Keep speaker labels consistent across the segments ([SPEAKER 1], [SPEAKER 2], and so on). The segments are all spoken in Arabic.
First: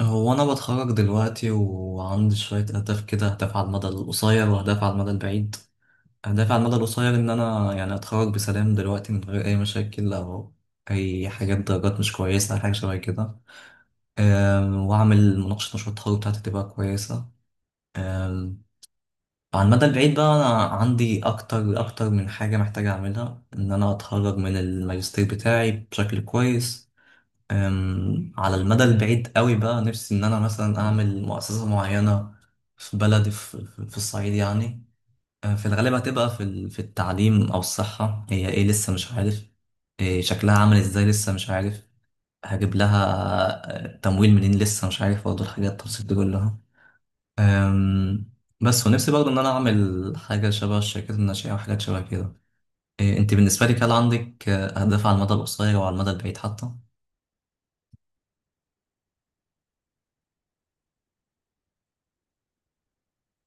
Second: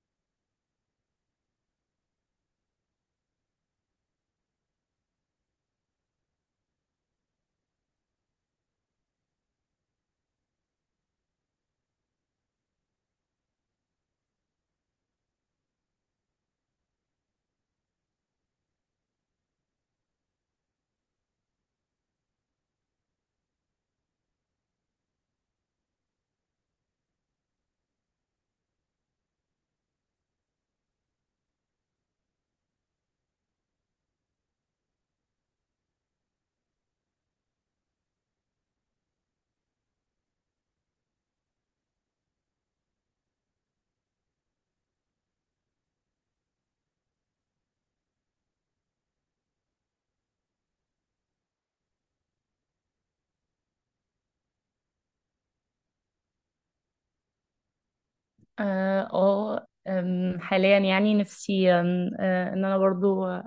[SPEAKER 1] هو أنا بتخرج دلوقتي وعندي شوية أهداف كده، أهداف على المدى القصير وأهداف على المدى البعيد. أهدافي على المدى القصير إن أنا يعني أتخرج بسلام دلوقتي من غير أي مشاكل أو أي حاجات درجات مش كويسة أو حاجة شبه كده. وأعمل مناقشة مشروع التخرج بتاعتي تبقى كويسة. أم، على المدى البعيد بقى أنا عندي أكتر أكتر من حاجة محتاج أعملها، إن أنا أتخرج من الماجستير بتاعي بشكل كويس. على المدى البعيد قوي بقى نفسي ان انا مثلا اعمل مؤسسة معينة في بلدي، في الصعيد يعني. في الغالب هتبقى في في التعليم او الصحة، هي ايه لسه مش عارف إيه شكلها عامل ازاي لسه مش عارف هجيب لها تمويل منين، لسه مش عارف برضه الحاجات التفاصيل دي كلها. أم، بس ونفسي برضه ان انا اعمل حاجة شبه الشركات الناشئة وحاجات شبه كده. إيه انت بالنسبة لك، هل عندك اهداف على المدى القصير وعلى المدى البعيد حتى؟
[SPEAKER 2] اه آه، أم، حاليا يعني نفسي أم، آه، ان انا برضو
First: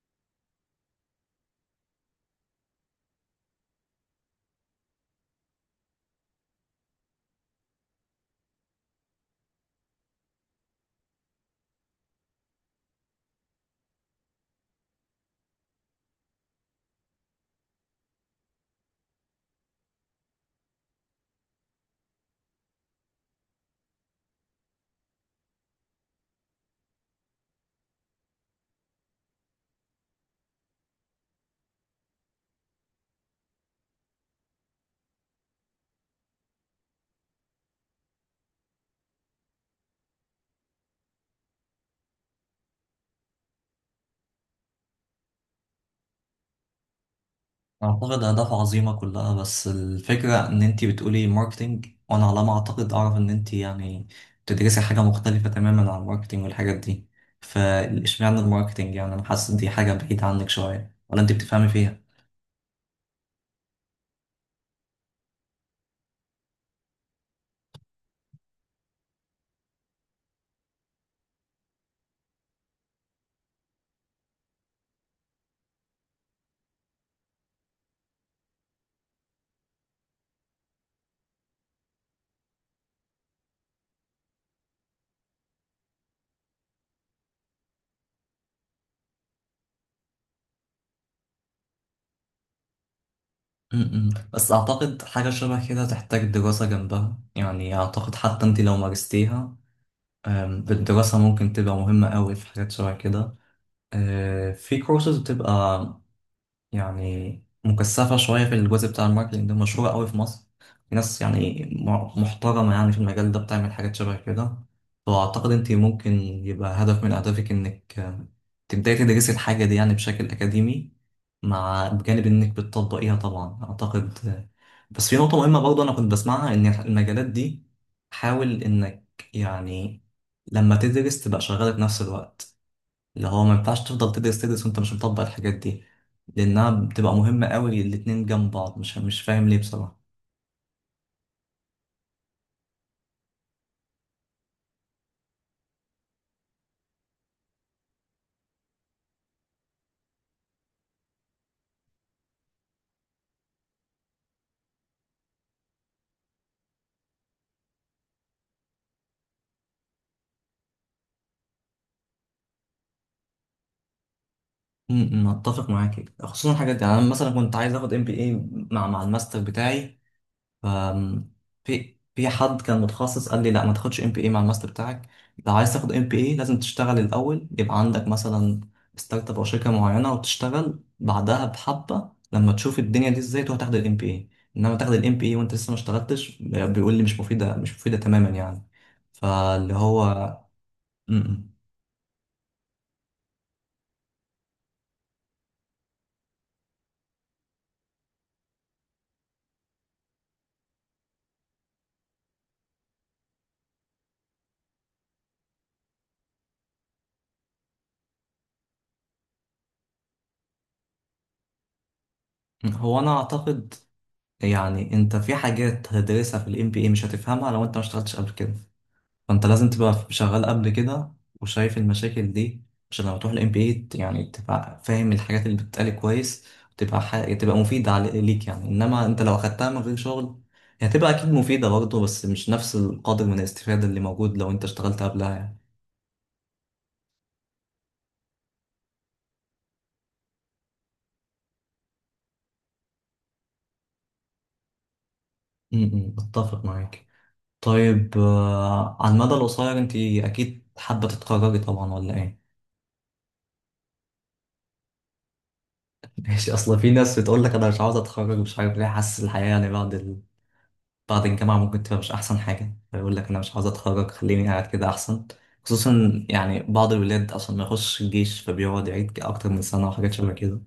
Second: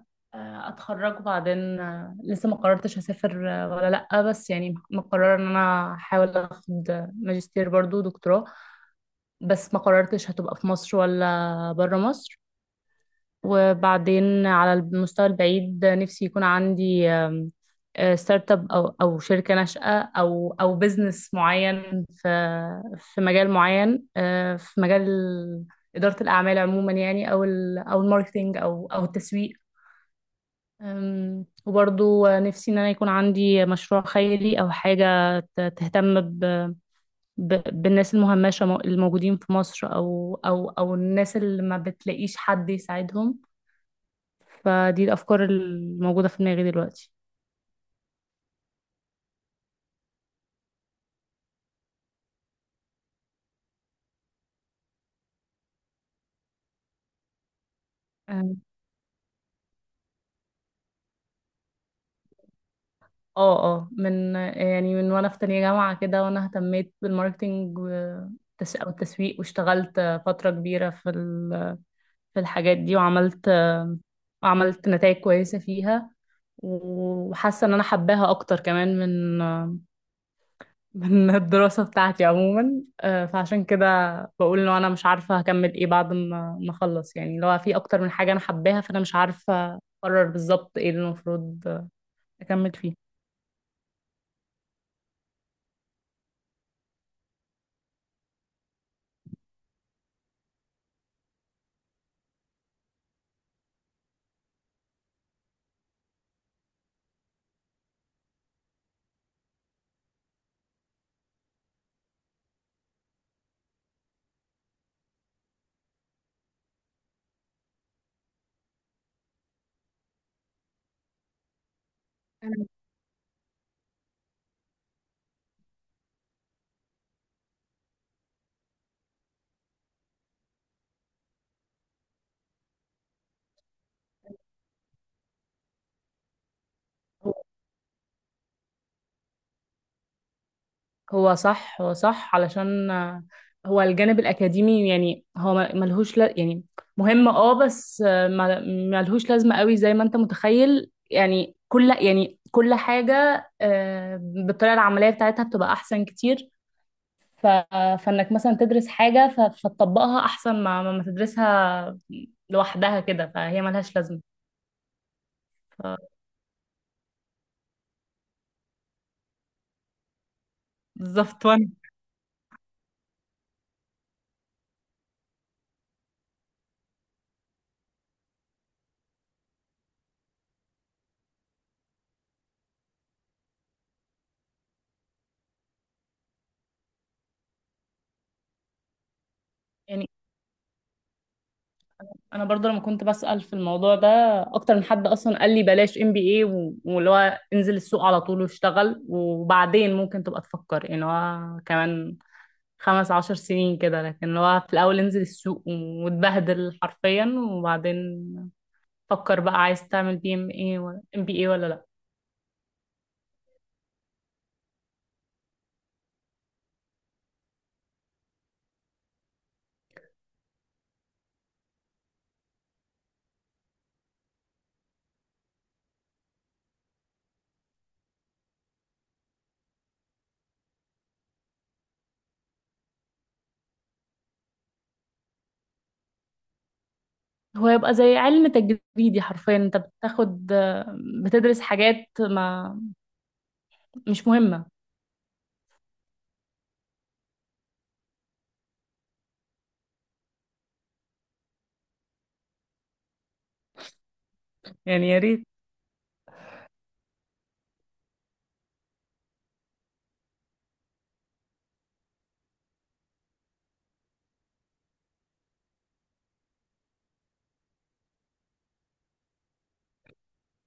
[SPEAKER 2] اتخرج وبعدين لسه ما قررتش هسافر ولا لا بس يعني مقررة ان انا احاول اخد ماجستير برضو دكتوراه. بس ما قررتش هتبقى في مصر ولا برا مصر. وبعدين على المستوى البعيد نفسي يكون عندي آم، آه، ستارت اب او شركه ناشئه او بزنس معين في في مجال معين، في مجال اداره الاعمال عموما، يعني او الماركتينج او التسويق. وبرضو نفسي ان انا يكون عندي مشروع خيري او حاجه تهتم ب... بالناس المهمشه الموجودين في مصر او الناس اللي ما بتلاقيش حد يساعدهم. فدي الافكار الموجوده في دماغي دلوقتي.
[SPEAKER 1] أعتقد أهداف عظيمة كلها، بس الفكرة إن أنتي بتقولي ماركتينج، وأنا على ما أعتقد أعرف إن أنتي يعني بتدرسي حاجة مختلفة تماما عن الماركتينج والحاجات دي. فإشمعنى
[SPEAKER 2] اه
[SPEAKER 1] الماركتينج؟ يعني أنا حاسس إن دي حاجة بعيدة عنك شوية، ولا أنتي بتفهمي فيها؟
[SPEAKER 2] من وانا في تانية جامعة كده وانا اهتميت بالماركتينج والتس- او التسويق، واشتغلت فترة كبيرة في الحاجات دي، وعملت نتائج كويسة فيها، وحاسة ان انا حباها اكتر كمان من الدراسة بتاعتي عموما. فعشان كده بقول انه انا مش عارفة هكمل ايه بعد ما اخلص، يعني لو في اكتر من حاجة انا حباها فانا مش عارفة اقرر بالظبط ايه اللي المفروض اكمل فيه.
[SPEAKER 1] م-م. بس أعتقد حاجة شبه كده تحتاج دراسة جنبها، يعني أعتقد حتى أنتي لو مارستيها بالدراسة ممكن تبقى مهمة أوي في حاجات شبه كده. في كورسز بتبقى يعني مكثفة شوية في الجزء بتاع الماركتينج ده، مشهورة قوي في مصر، في ناس يعني محترمة يعني في المجال ده بتعمل حاجات شبه كده. فأعتقد أنت ممكن يبقى هدف من أهدافك إنك تبدأي تدرسي الحاجة دي يعني بشكل أكاديمي، مع بجانب إنك بتطبقيها طبعا. أعتقد بس في نقطة مهمة برضه أنا كنت بسمعها، إن المجالات دي حاول إنك يعني لما تدرس تبقى شغالة في نفس الوقت. اللي هو ما ينفعش تفضل تدرس تدرس وانت مش مطبق الحاجات دي، لانها بتبقى
[SPEAKER 2] هو
[SPEAKER 1] مهمه قوي الاتنين جنب بعض. مش فاهم ليه بصراحه.
[SPEAKER 2] هو صح، علشان هو الجانب الأكاديمي يعني هو يعني مهم اه، بس ملهوش لازمة قوي زي ما انت متخيل. يعني كل حاجة بالطريقة العملية بتاعتها بتبقى أحسن كتير. ف... فانك مثلا تدرس حاجة فتطبقها احسن ما تدرسها لوحدها كده، فهي ملهاش لازمة.
[SPEAKER 1] اتفق معاك،
[SPEAKER 2] ف...
[SPEAKER 1] خصوصا الحاجات دي. يعني انا مثلا كنت عايز اخد ام بي اي مع الماستر بتاعي. أم،
[SPEAKER 2] بالظبط. وانا
[SPEAKER 1] في حد كان متخصص قال لي لا ما تاخدش ام بي اي مع الماستر بتاعك. لو عايز تاخد ام بي اي لازم تشتغل الاول، يبقى عندك مثلا ستارت اب او شركه معينه وتشتغل بعدها بحبه، لما تشوف الدنيا دي ازاي تروح تاخد الام بي اي. انما تاخد الام بي اي وانت لسه ما اشتغلتش، بيقول لي مش مفيده مش مفيده تماما يعني. فاللي
[SPEAKER 2] يعني،
[SPEAKER 1] هو م-
[SPEAKER 2] انا برضه لما كنت بسأل في الموضوع ده اكتر من حد، اصلا قال لي بلاش ام بي اي، واللي هو انزل السوق على طول واشتغل وبعدين ممكن تبقى تفكر، يعني هو كمان خمس عشر سنين كده. لكن اللي هو في الاول انزل السوق واتبهدل حرفيا، وبعدين فكر بقى عايز تعمل بي ام اي ولا ام بي اي ولا لا.
[SPEAKER 1] م. هو انا اعتقد يعني انت في حاجات هتدرسها في الام بي اي مش هتفهمها لو انت ما اشتغلتش قبل كده. فانت لازم تبقى شغال قبل كده وشايف المشاكل دي، عشان لما تروح الام بي اي يعني تبقى فاهم الحاجات اللي بتتقال كويس، وتبقى حاجة تبقى مفيدة ليك يعني. انما انت لو اخدتها من غير شغل هي هتبقى اكيد مفيدة برضه، بس مش نفس القدر من الاستفادة اللي موجود لو انت اشتغلت قبلها يعني.
[SPEAKER 2] هو يبقى زي علم تجريدي حرفيا، انت بتدرس حاجات ما مش مهمة.
[SPEAKER 1] م- م، اتفق معاك. طيب على المدى القصير انت اكيد حابة تتخرجي طبعا ولا ايه؟
[SPEAKER 2] يعني يا ريت.
[SPEAKER 1] ماشي، اصل في ناس بتقول لك انا مش عاوز اتخرج، مش عارف ليه، حاسس الحياة يعني بعد الجامعة ممكن تبقى مش أحسن حاجة، فيقول لك أنا مش عاوز أتخرج، خليني قاعد كده أحسن. خصوصا يعني بعض الولاد أصلا ما يخش الجيش، فبيقعد يعيد أكتر من سنة وحاجات شبه كده.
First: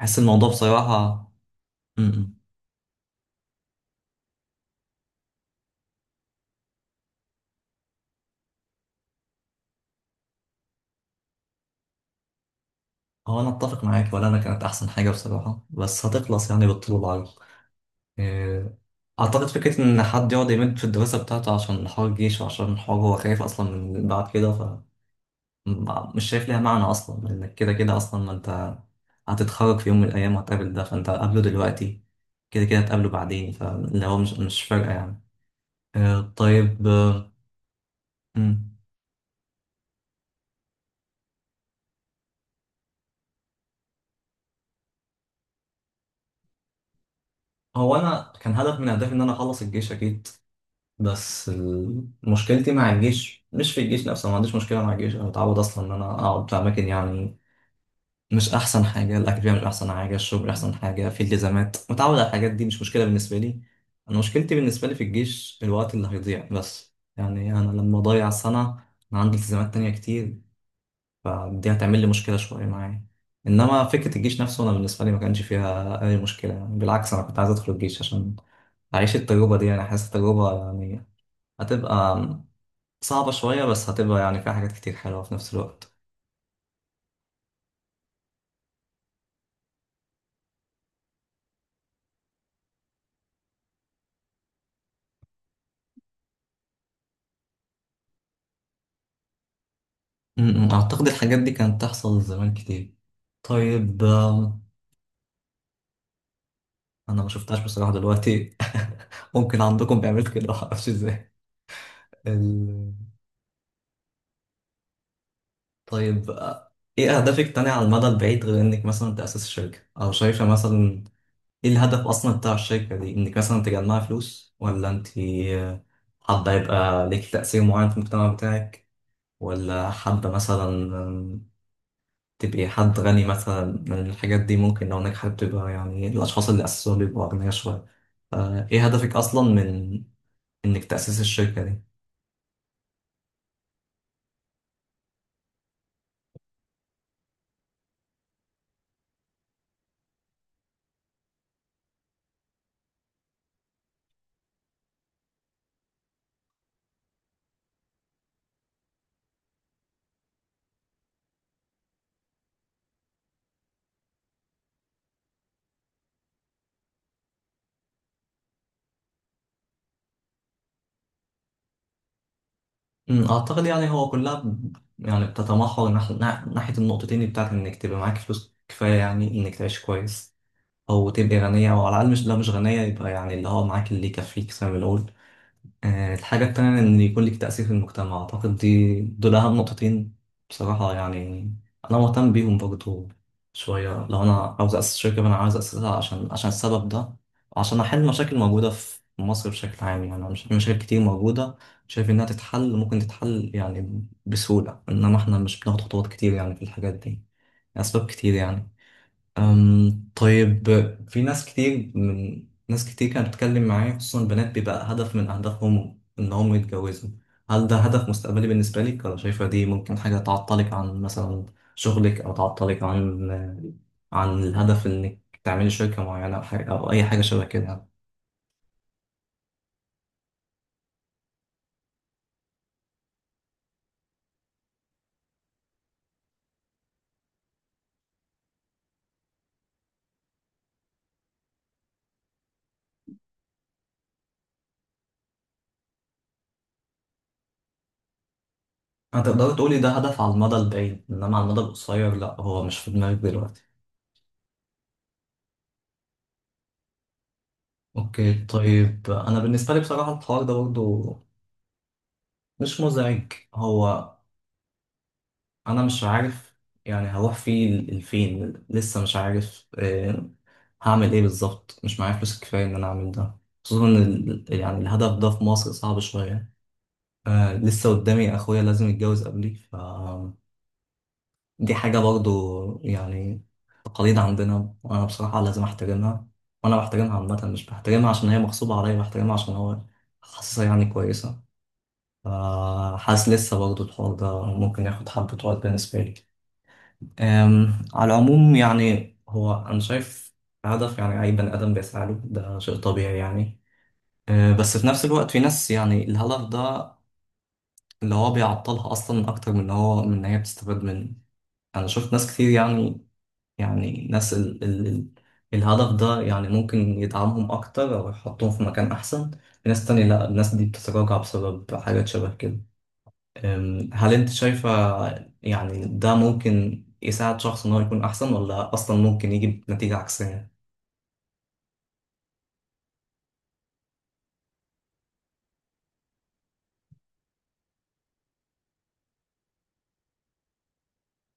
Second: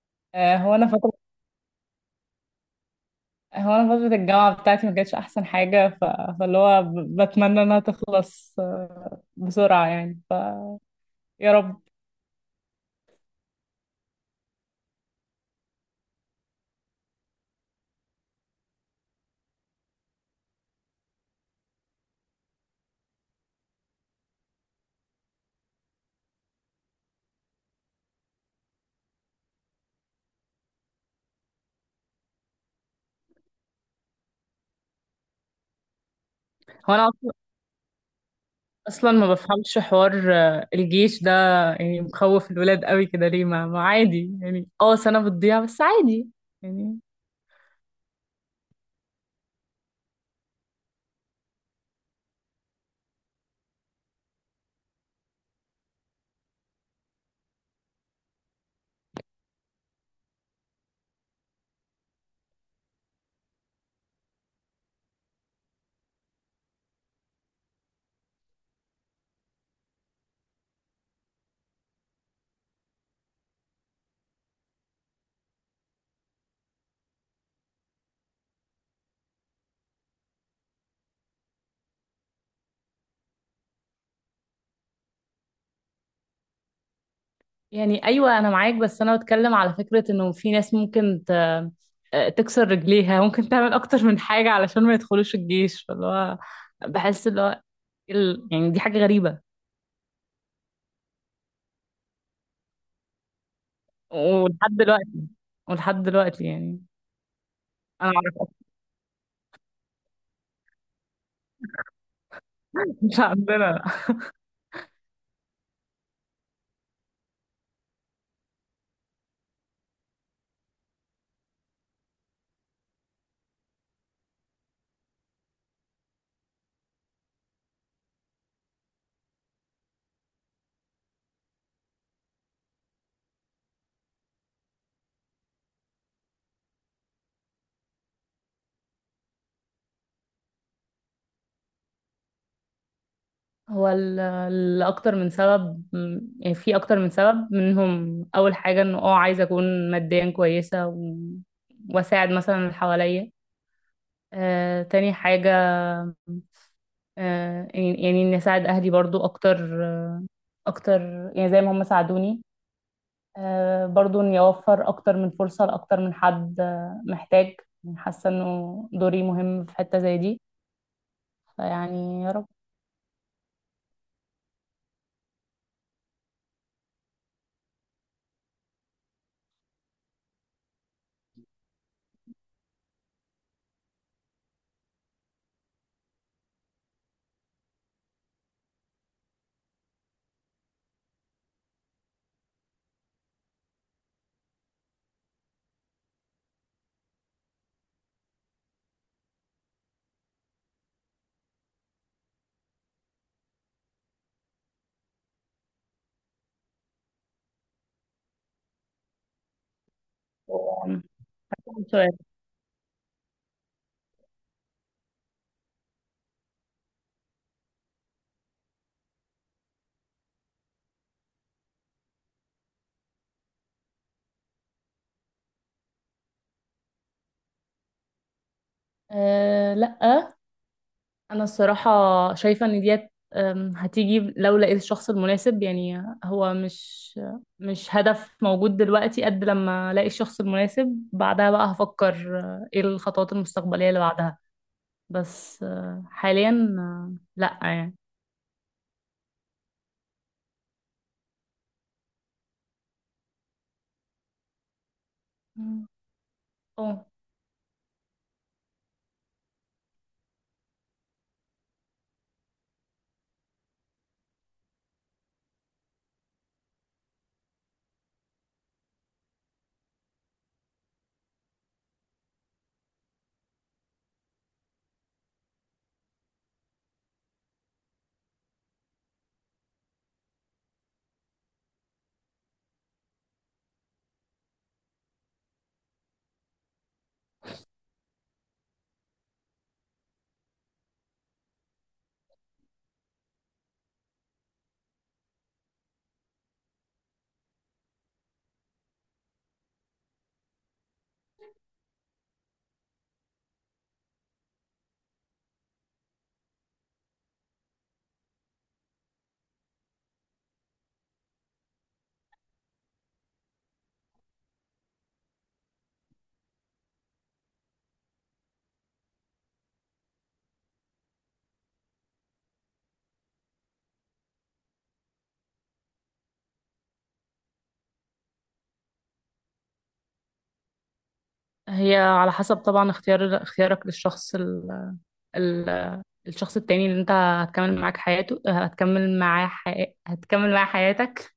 [SPEAKER 1] أحس الموضوع
[SPEAKER 2] آه، هو انا
[SPEAKER 1] بصراحة.
[SPEAKER 2] فترة
[SPEAKER 1] م- م.
[SPEAKER 2] هو انا فترة الجامعة بتاعتي ما كانتش احسن حاجة. فاللي هو بتمنى انها تخلص بسرعة يعني. ف يا رب.
[SPEAKER 1] هو أنا أتفق معاك، ولا أنا كانت أحسن حاجة بصراحة، بس هتخلص يعني بالطول والعرض. آه، أعتقد فكرة إن حد يقعد يمد في الدراسة بتاعته عشان حوار الجيش، وعشان حوار هو خايف أصلا من بعد كده، مش شايف ليها معنى اصلا، لانك كده كده اصلا ما انت هتتخرج في يوم من الايام وهتقابل ده، فانت قابله دلوقتي كده كده هتقابله بعدين. فاللي هو مش فارقه يعني. طيب
[SPEAKER 2] هو انا اصلا
[SPEAKER 1] مم.
[SPEAKER 2] أصلاً ما بفهمش حوار الجيش ده، يعني مخوف الولاد قوي كده ليه؟ ما عادي يعني، اه سنة بتضيع بس عادي يعني.
[SPEAKER 1] هو انا كان هدف من اهدافي ان انا اخلص الجيش اكيد، بس مشكلتي مع الجيش مش في الجيش نفسه. ما عنديش مشكله مع الجيش، انا متعود اصلا ان انا اقعد في اماكن يعني مش احسن حاجه. الاكاديميه مش احسن حاجه، الشغل مش احسن حاجه، في التزامات متعود على الحاجات دي مش مشكله بالنسبه لي. انا مشكلتي بالنسبه لي في الجيش الوقت اللي هيضيع بس، يعني انا لما اضيع سنه انا عندي التزامات تانية كتير، فدي هتعمل لي مشكله شويه معايا. انما فكره الجيش نفسه انا بالنسبه لي ما كانش فيها اي مشكله يعني، بالعكس انا كنت عايز ادخل الجيش عشان اعيش التجربه دي. يعني حاسس التجربه يعني هتبقى صعبه شويه، بس هتبقى يعني فيها حاجات كتير حلوه في نفس الوقت.
[SPEAKER 2] يعني ايوه انا معاك، بس انا بتكلم على فكرة انه في ناس ممكن تكسر رجليها، ممكن تعمل اكتر من حاجة علشان ما يدخلوش الجيش. فاللي هو بحس اللي هو يعني دي حاجة غريبة.
[SPEAKER 1] م- م. أعتقد الحاجات دي كانت تحصل زمان كتير. طيب
[SPEAKER 2] ولحد دلوقتي، ولحد دلوقتي يعني.
[SPEAKER 1] أنا ما شفتهاش بصراحة
[SPEAKER 2] انا اعرف أكتر.
[SPEAKER 1] دلوقتي. ممكن عندكم بيعملوا كده معرفش ازاي. ال...
[SPEAKER 2] مش عندنا.
[SPEAKER 1] طيب ايه أهدافك تانية على المدى البعيد، غير إنك مثلا تأسس الشركة؟ أو شايفة مثلا ايه الهدف أصلا بتاع الشركة دي؟ إنك مثلا تجمعي فلوس، ولا أنت حابة يبقى ليك تأثير معين في المجتمع بتاعك، ولا حابة مثلا تبقي حد غني، مثلا من الحاجات دي ممكن لو نجحت تبقى يعني الأشخاص اللي أسسوها بيبقوا أغنياء شوية. إيه هدفك أصلا من إنك تأسس الشركة دي؟
[SPEAKER 2] هو الاكتر من سبب، يعني في اكتر من سبب. منهم اول حاجة انه اه عايزة اكون ماديا كويسة، واساعد مثلا اللي حواليا. تاني حاجة، يعني اني اساعد اهلي برضو اكتر يعني زي ما هم ساعدوني. برضو إن يوفر أكتر من فرصة لأكتر من حد محتاج، يعني حاسة إنه دوري مهم في حتة زي دي. فيعني يا رب.
[SPEAKER 1] أمم، أعتقد يعني هو كلها يعني بتتمحور ناحية النقطتين، بتاعت إنك تبقى معاك فلوس كفاية يعني إنك تعيش كويس أو تبقي غنية، أو على الأقل مش، لو مش غنية يبقى يعني اللي هو معاك اللي يكفيك زي ما بنقول. الحاجة التانية إن يكون لك تأثير في المجتمع. أعتقد دي دول أهم نقطتين بصراحة يعني. أنا مهتم بيهم برضو شوية. لو أنا عاوز أسس شركة فأنا عاوز أسسها عشان السبب ده، وعشان أحل مشاكل موجودة في مصر بشكل عام. يعني في مشاكل كتير موجودة شايف إنها تتحل، ممكن تتحل يعني بسهولة، إنما إحنا مش بناخد خطوات كتير يعني في الحاجات دي. أسباب كتير يعني. طيب،
[SPEAKER 2] آم،
[SPEAKER 1] في ناس كتير،
[SPEAKER 2] سؤال:
[SPEAKER 1] من ناس كتير كانت بتتكلم معايا خصوصا البنات بيبقى هدف من أهدافهم إن هم يتجوزوا. هل ده هدف مستقبلي بالنسبة لك، ولا شايفة دي ممكن حاجة تعطلك عن مثلا شغلك، أو تعطلك عن الهدف إنك تعملي شركة معينة أو حاجة أو أي حاجة شبه كده يعني؟
[SPEAKER 2] أه، لأ، أنا الصراحة شايفة إن ديت هتيجي لو لقيت الشخص المناسب. يعني هو مش هدف موجود دلوقتي، قد لما الاقي الشخص المناسب بعدها بقى هفكر ايه الخطوات المستقبليه اللي بعدها. بس حاليا لا يعني.
[SPEAKER 1] هتقدري تقولي ده هدف على المدى البعيد، إنما على المدى القصير لأ، هو مش في دماغك دلوقتي.
[SPEAKER 2] مم. اه.
[SPEAKER 1] اوكي طيب، انا بالنسبه لي بصراحه الحوار ده برضه مش مزعج. هو انا مش عارف يعني هروح فيه لفين، لسه مش عارف هعمل ايه بالظبط. مش معايا فلوس كفايه ان انا اعمل ده، خصوصا ان يعني الهدف ده في مصر صعب شويه. لسه قدامي اخويا لازم يتجوز قبلي، ف دي حاجه برضو يعني تقاليد عندنا، وانا بصراحه لازم احترمها. وانا بحترمها عامه، مش بحترمها عشان هي مغصوبه عليا، بحترمها عشان هو حاسسها يعني كويسه. ف حاسس لسه برضو الحوار ده ممكن ياخد حبه وقت بالنسبه لي. على العموم يعني هو أنا شايف هدف يعني أي بني آدم بيسعى له، ده شيء طبيعي يعني. بس في نفس الوقت في ناس يعني الهدف ده اللي هو بيعطلها أصلا، أكتر من إن هو من إن هي بتستفاد منه. أنا شفت ناس كتير يعني. يعني ناس ال ال ال الهدف ده يعني ممكن يدعمهم أكتر أو يحطهم في مكان أحسن. في ناس تانية لأ، الناس دي بتتراجع بسبب حاجات شبه كده. هل انت شايفة يعني ده ممكن يساعد شخص ان هو يكون احسن، ولا اصلا ممكن يجي بنتيجة عكسية؟
[SPEAKER 2] هي على حسب طبعا اختيارك للشخص ال... الشخص التاني اللي انت هتكمل معاك حياته هتكمل معاه حي... هتكمل معاه حياتك.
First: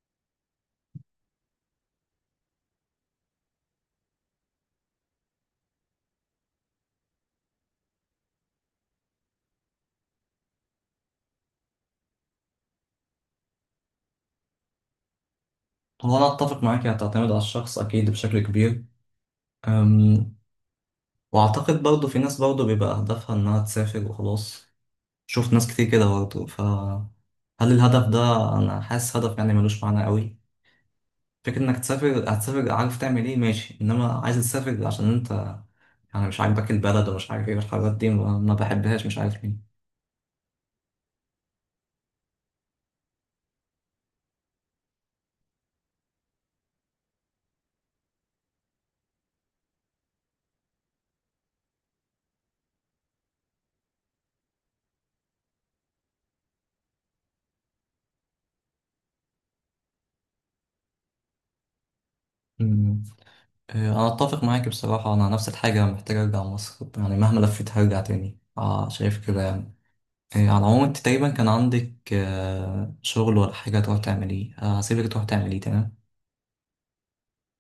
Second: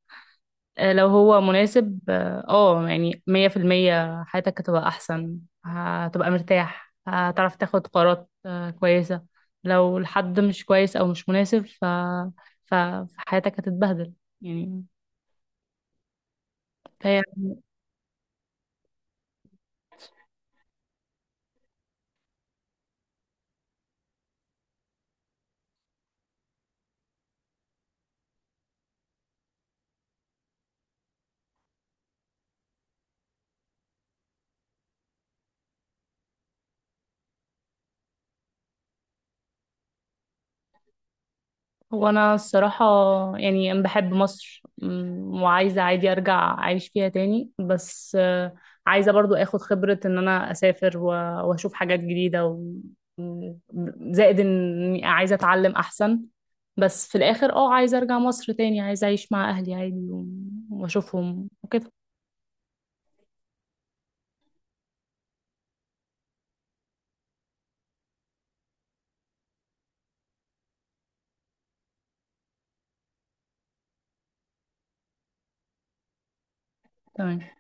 [SPEAKER 2] لو هو مناسب، اه يعني مية في المية حياتك هتبقى أحسن، هتبقى مرتاح، هتعرف تاخد قرارات كويسة. لو الحد مش كويس أو مش مناسب فحياتك هتتبهدل يعني.
[SPEAKER 1] هو انا اتفق معاك،
[SPEAKER 2] فهي.
[SPEAKER 1] هتعتمد على الشخص اكيد بشكل كبير. أم، واعتقد برضه في ناس برضه بيبقى هدفها انها تسافر وخلاص. شفت ناس كتير كده برضه، ف هل الهدف ده، انا حاسس هدف يعني ملوش معنى قوي. فكرة انك تسافر، هتسافر عارف تعمل ايه ماشي، انما عايز تسافر عشان انت يعني مش عاجبك البلد ومش عارف ايه والحاجات دي ما بحبهاش، مش عارف
[SPEAKER 2] هو انا الصراحه يعني أنا بحب مصر. وعايزه عادي ارجع اعيش فيها تاني، بس عايزه برضو اخد خبره ان انا اسافر واشوف حاجات جديده و- زائد اني عايزه اتعلم احسن. بس في الاخر اه عايزه ارجع مصر تاني، عايزه اعيش مع اهلي عادي واشوفهم وكده.
[SPEAKER 1] ليه. انا اتفق معاك بصراحه، انا نفس الحاجه محتاج ارجع مصر، يعني مهما لفيت هرجع تاني، آه شايف كده يعني. على العموم انت تقريبا كان عندك آه شغل ولا حاجه تروح تعمليه، آه هسيبك تروح تعمليه. تمام.
[SPEAKER 2] تمام.